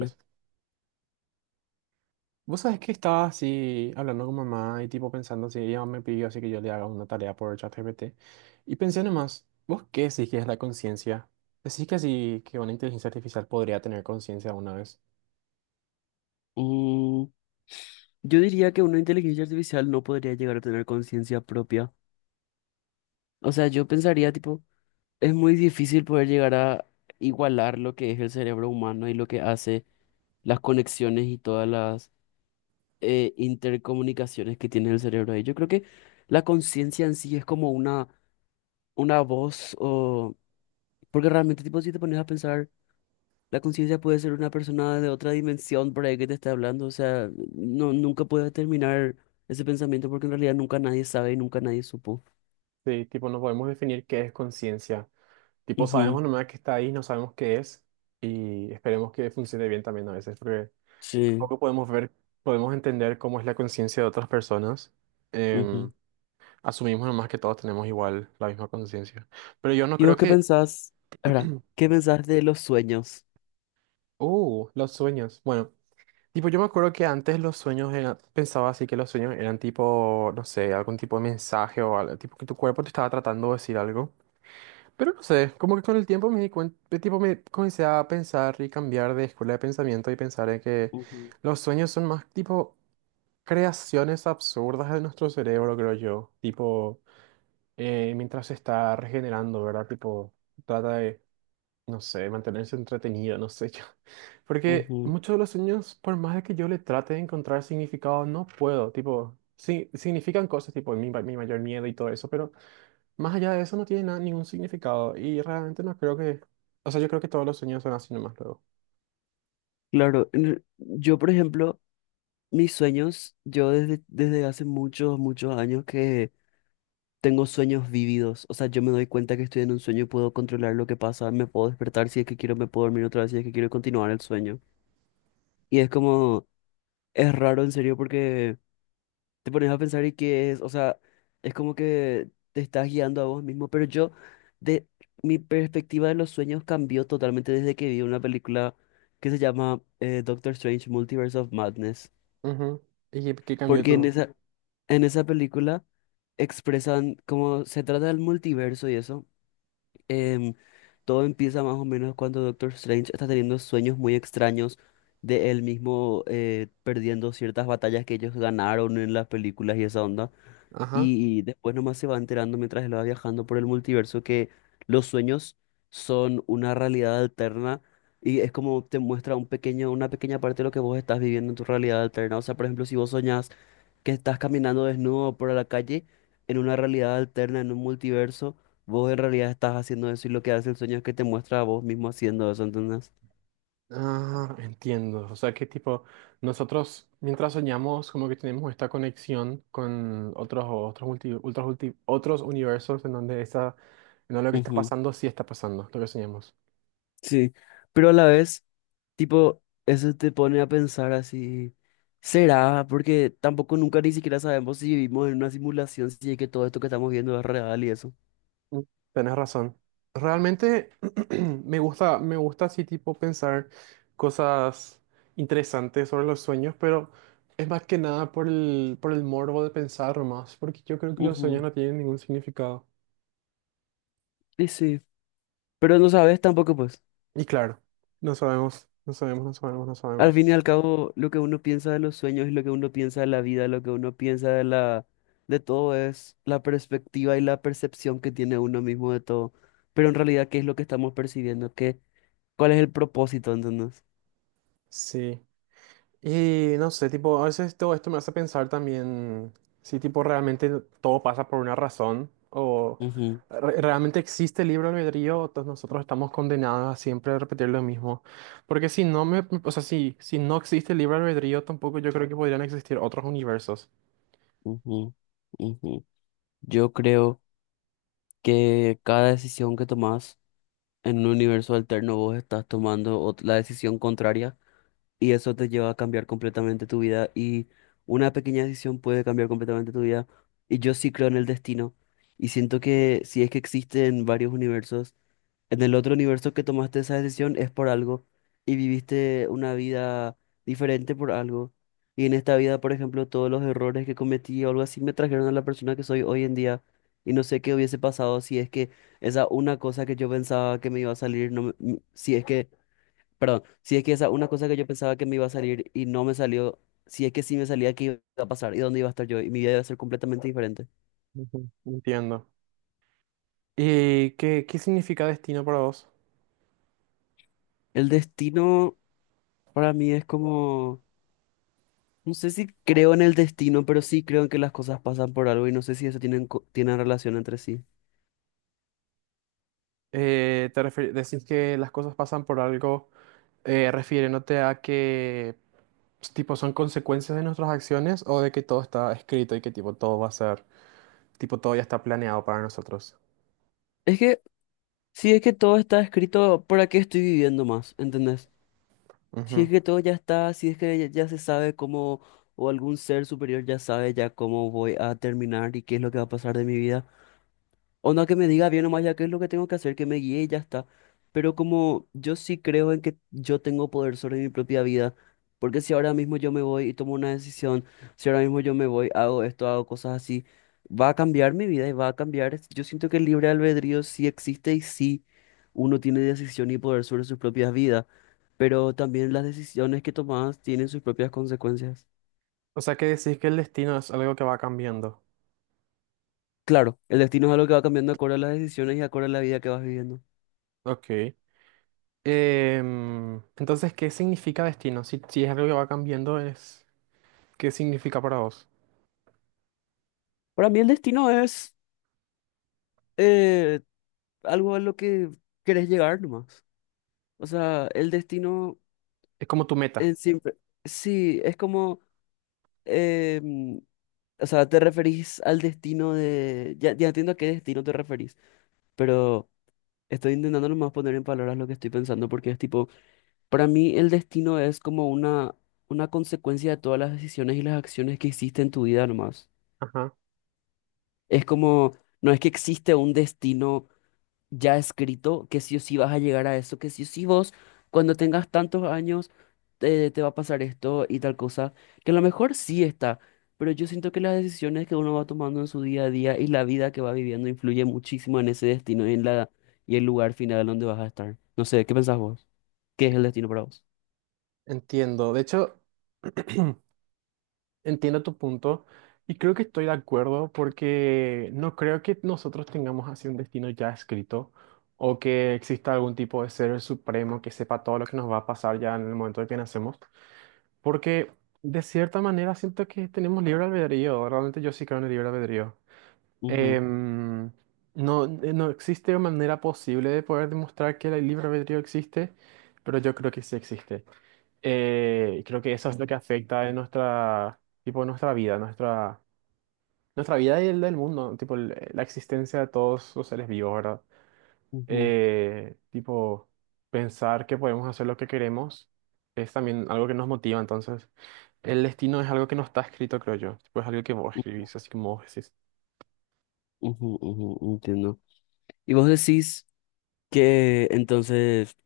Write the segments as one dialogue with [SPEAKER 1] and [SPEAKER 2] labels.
[SPEAKER 1] Mm,
[SPEAKER 2] vos sabés que estaba así hablando con mamá y tipo pensando si ella me pidió así que yo le haga una tarea por ChatGPT. Y pensé nomás, ¿vos qué decís que es la conciencia? ¿Decís que así que una inteligencia artificial podría tener conciencia una vez?
[SPEAKER 1] yo diría que una inteligencia artificial no podría llegar a tener conciencia propia. O sea, yo pensaría, tipo, es muy difícil poder llegar a igualar lo que es el cerebro humano y lo que hace las conexiones y todas las intercomunicaciones que tiene el cerebro ahí. Yo creo que la conciencia en sí es como una voz o... Porque realmente, tipo, si te pones a pensar... La conciencia puede ser una persona de otra dimensión por ahí que te está hablando, o sea, no, nunca puedes terminar ese pensamiento porque en realidad nunca nadie sabe y nunca nadie supo.
[SPEAKER 2] Sí, tipo no podemos definir qué es conciencia. Tipo sabemos
[SPEAKER 1] Ujú,
[SPEAKER 2] nomás que está ahí, no sabemos qué es y esperemos que funcione bien también a veces porque
[SPEAKER 1] sí,
[SPEAKER 2] tampoco podemos ver, podemos entender cómo es la conciencia de otras personas. Em,
[SPEAKER 1] ujú.
[SPEAKER 2] asumimos nomás que todos tenemos igual la misma conciencia. Pero yo no
[SPEAKER 1] ¿Y
[SPEAKER 2] creo
[SPEAKER 1] vos qué
[SPEAKER 2] que...
[SPEAKER 1] pensás? Ahora, ¿qué pensás de los sueños?
[SPEAKER 2] Los sueños. Bueno, tipo, yo me acuerdo que antes los sueños pensaba así que los sueños eran tipo, no sé, algún tipo de mensaje o algo, tipo que tu cuerpo te estaba tratando de decir algo. Pero no sé, como que con el tiempo me di cuenta, tipo, me comencé a pensar y cambiar de escuela de pensamiento y pensar en que
[SPEAKER 1] Ujú,
[SPEAKER 2] los sueños son más tipo creaciones absurdas de nuestro cerebro, creo yo. Tipo, mientras se está regenerando, ¿verdad? Tipo, trata de no sé, mantenerse entretenido, no sé yo. Porque
[SPEAKER 1] ujú.
[SPEAKER 2] muchos de los sueños, por más de que yo le trate de encontrar significado, no puedo. Tipo, sí, significan cosas, tipo mi mayor miedo y todo eso, pero más allá de eso no tiene nada, ningún significado. Y realmente no creo que... O sea, yo creo que todos los sueños son así nomás luego.
[SPEAKER 1] Claro, yo por ejemplo, mis sueños, yo desde hace muchos, muchos años que tengo sueños vívidos, o sea, yo me doy cuenta que estoy en un sueño y puedo controlar lo que pasa, me puedo despertar si es que quiero, me puedo dormir otra vez si es que quiero y continuar el sueño. Y es como, es raro en serio porque te pones a pensar y qué es, o sea, es como que te estás guiando a vos mismo, pero yo, de mi perspectiva de los sueños cambió totalmente desde que vi una película que se llama Doctor Strange Multiverse of Madness,
[SPEAKER 2] Ujú. ¿Y qué, qué cambió
[SPEAKER 1] porque en
[SPEAKER 2] tú?
[SPEAKER 1] esa, en esa película expresan cómo se trata del multiverso y eso, em, todo empieza más o menos cuando Doctor Strange está teniendo sueños muy extraños de él mismo perdiendo ciertas batallas que ellos ganaron en las películas y esa onda.
[SPEAKER 2] Ajá.
[SPEAKER 1] Y después nomás se va enterando mientras él va viajando por el multiverso que los sueños son una realidad alterna y es como te muestra una pequeña parte de lo que vos estás viviendo en tu realidad alterna. O sea, por ejemplo, si vos soñás que estás caminando desnudo por la calle en una realidad alterna, en un multiverso, vos en realidad estás haciendo eso y lo que hace el sueño es que te muestra a vos mismo haciendo eso, ¿entendés?
[SPEAKER 2] Ah, entiendo. O sea, que tipo, nosotros mientras soñamos, como que tenemos esta conexión con otros universos en donde esa, en donde lo que está
[SPEAKER 1] Ujú,
[SPEAKER 2] pasando sí está pasando, lo que soñamos.
[SPEAKER 1] sí, pero a la vez, tipo, eso te pone a pensar así, ¿será? Porque tampoco nunca ni siquiera sabemos si vivimos en una simulación, si es que todo esto que estamos viendo es real y eso.
[SPEAKER 2] Mm, tenés razón. Realmente me gusta así tipo pensar cosas interesantes sobre los sueños, pero es más que nada por el morbo de pensar más, porque yo creo que los sueños
[SPEAKER 1] Ujú,
[SPEAKER 2] no tienen ningún significado.
[SPEAKER 1] y sí, pero no sabes tampoco, pues.
[SPEAKER 2] Y claro, no sabemos, no sabemos, no sabemos, no
[SPEAKER 1] Al
[SPEAKER 2] sabemos.
[SPEAKER 1] fin y al cabo, lo que uno piensa de los sueños y lo que uno piensa de la vida, lo que uno piensa de todo es la perspectiva y la percepción que tiene uno mismo de todo. Pero en realidad, ¿qué es lo que estamos percibiendo? ¿Cuál es el propósito, entonces?
[SPEAKER 2] Sí. Y no sé, tipo, a veces todo esto me hace pensar también si, tipo, realmente todo pasa por una razón o
[SPEAKER 1] Ujú,
[SPEAKER 2] realmente existe el libre albedrío o todos nosotros estamos condenados a siempre repetir lo mismo. Porque si no me, o sea, si no existe el libre albedrío, tampoco yo creo que podrían existir otros universos.
[SPEAKER 1] ujú, ujú. Yo creo que cada decisión que tomás en un universo alterno vos estás tomando la decisión contraria y eso te lleva a cambiar completamente tu vida y una pequeña decisión puede cambiar completamente tu vida y yo sí creo en el destino y siento que si es que existen varios universos, en el otro universo que tomaste esa decisión es por algo y viviste una vida diferente por algo y en esta vida, por ejemplo, todos los errores que cometí o algo así me trajeron a la persona que soy hoy en día. Y no sé qué hubiese pasado si es que esa una cosa que yo pensaba que me iba a salir, si es que... Perdón, si es que esa una cosa que yo pensaba que me iba a salir y no me salió, si es que sí me salía, ¿qué iba a pasar? ¿Y dónde iba a estar yo? Y mi vida iba a ser completamente diferente.
[SPEAKER 2] Ujú. Entiendo. ¿Y qué, qué significa destino para vos?
[SPEAKER 1] El destino para mí es como, no sé si creo en el destino, pero sí creo en que las cosas pasan por algo y no sé si eso tienen, tienen relación entre sí.
[SPEAKER 2] Decís que las cosas pasan por algo. Refiriéndote a que pues, tipo son consecuencias de nuestras acciones o de que todo está escrito y que tipo todo va a ser, tipo todo ya está planeado para nosotros.
[SPEAKER 1] Es que, si es que todo está escrito, ¿para qué estoy viviendo más? ¿Entendés? Si
[SPEAKER 2] Ujú.
[SPEAKER 1] es que todo ya está, si es que ya, ya se sabe cómo, o algún ser superior ya sabe ya cómo voy a terminar y qué es lo que va a pasar de mi vida. Onda que me diga bien nomás ya qué es lo que tengo que hacer, que me guíe y ya está. Pero como yo sí creo en que yo tengo poder sobre mi propia vida, porque si ahora mismo yo me voy y tomo una decisión, si ahora mismo yo me voy, hago esto, hago cosas así, va a cambiar mi vida y va a cambiar. Yo siento que el libre albedrío sí existe y sí uno tiene decisión y poder sobre sus propias vidas, pero también las decisiones que tomas tienen sus propias consecuencias.
[SPEAKER 2] O sea que decís que el destino es algo que va cambiando.
[SPEAKER 1] Claro, el destino es algo que va cambiando acorde a las decisiones y acorde a la vida que vas viviendo.
[SPEAKER 2] Ok. Entonces, ¿qué significa destino? Si es algo que va cambiando, es, ¿qué significa para vos?
[SPEAKER 1] Para mí el destino es eh, algo a lo que querés llegar nomás. O sea, el destino
[SPEAKER 2] Es como tu meta.
[SPEAKER 1] en siempre. Sí, es como. em, o sea, te referís al destino de. Ya, ya entiendo a qué destino te referís, pero estoy intentando nomás poner en palabras lo que estoy pensando, porque es tipo. Para mí, el destino es como una consecuencia de todas las decisiones y las acciones que hiciste en tu vida nomás.
[SPEAKER 2] Ajá.
[SPEAKER 1] Es como. No es que existe un destino ya escrito que sí o sí vas a llegar a eso, que sí o sí vos, cuando tengas tantos años, te va a pasar esto y tal cosa, que a lo mejor sí está, pero yo siento que las decisiones que uno va tomando en su día a día y la vida que va viviendo influye muchísimo en ese destino y en la, y el lugar final donde vas a estar. No sé, ¿qué pensás vos? ¿Qué es el destino para vos?
[SPEAKER 2] Entiendo. De hecho, entiendo tu punto y creo que estoy de acuerdo porque no creo que nosotros tengamos así un destino ya escrito o que exista algún tipo de ser supremo que sepa todo lo que nos va a pasar ya en el momento de que nacemos. Porque de cierta manera siento que tenemos libre albedrío. Realmente yo sí creo en el libre albedrío.
[SPEAKER 1] Ujú,
[SPEAKER 2] Em, no existe manera posible de poder demostrar que el libre albedrío existe, pero yo creo que sí existe. Creo que eso es lo que afecta en nuestra, tipo, nuestra vida y el del mundo, tipo, la existencia de todos los seres vivos, ¿verdad?
[SPEAKER 1] ujú,
[SPEAKER 2] Tipo, pensar que podemos hacer lo que queremos es también algo que nos motiva, entonces, el destino es algo que no está escrito, creo yo, tipo, es algo que vos
[SPEAKER 1] u-
[SPEAKER 2] escribís, así como vos decís.
[SPEAKER 1] ujú, ujú, entiendo. Y vos decís que entonces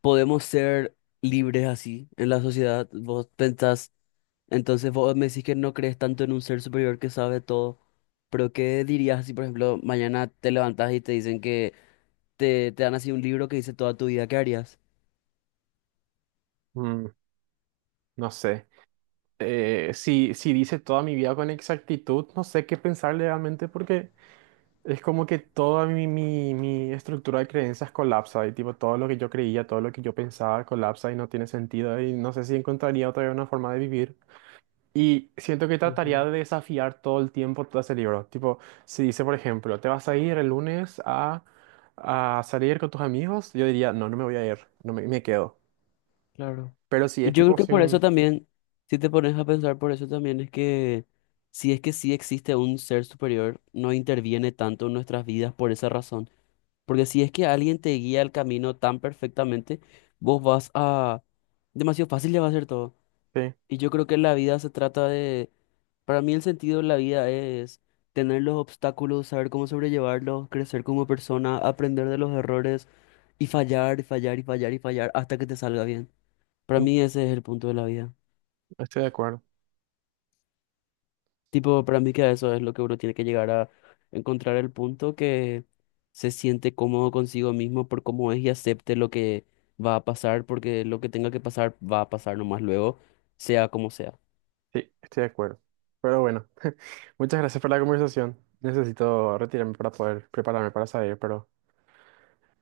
[SPEAKER 1] podemos ser libres así en la sociedad. Vos pensás, entonces vos me decís que no crees tanto en un ser superior que sabe todo, pero ¿qué dirías si, por ejemplo, mañana te levantás y te dicen que te dan así un libro que dice toda tu vida, ¿qué harías?
[SPEAKER 2] Mm, no sé. Si dice toda mi vida con exactitud, no sé qué pensar realmente porque... Es como que toda mi estructura de creencias colapsa y tipo todo lo que yo creía, todo lo que yo pensaba colapsa y no tiene sentido y no sé si encontraría otra vez una forma de vivir. Y siento que
[SPEAKER 1] Ujú,
[SPEAKER 2] trataría de desafiar todo el tiempo todo ese libro. Tipo, si dice, por ejemplo, te vas a ir el lunes a salir con tus amigos, yo diría, no, no me voy a ir, no me, me quedo.
[SPEAKER 1] claro.
[SPEAKER 2] Pero si
[SPEAKER 1] Y
[SPEAKER 2] es
[SPEAKER 1] yo creo
[SPEAKER 2] tipo,
[SPEAKER 1] que
[SPEAKER 2] si
[SPEAKER 1] por eso
[SPEAKER 2] un...
[SPEAKER 1] también, si te pones a pensar, por eso también es que si es que sí existe un ser superior, no interviene tanto en nuestras vidas por esa razón. Porque si es que alguien te guía el camino tan perfectamente, vos vas a... Demasiado fácil le va a ser todo.
[SPEAKER 2] Sí,
[SPEAKER 1] Y yo creo que la vida se trata de... Para mí el sentido de la vida es tener los obstáculos, saber cómo sobrellevarlos, crecer como persona, aprender de los errores y fallar y fallar y fallar y fallar hasta que te salga bien. Para
[SPEAKER 2] mm,
[SPEAKER 1] mí ese es el punto de la vida.
[SPEAKER 2] estoy de acuerdo.
[SPEAKER 1] Tipo, para mí que eso es lo que uno tiene que llegar a encontrar el punto que se siente cómodo consigo mismo por cómo es y acepte lo que va a pasar, porque lo que tenga que pasar va a pasar nomás luego, sea como sea.
[SPEAKER 2] Sí, estoy de acuerdo. Pero bueno. Muchas gracias por la conversación. Necesito retirarme para poder prepararme para salir, pero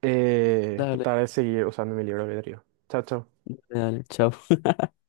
[SPEAKER 1] Dale,
[SPEAKER 2] trataré de seguir usando mi libro de albedrío. Chao, chao.
[SPEAKER 1] dale, chao.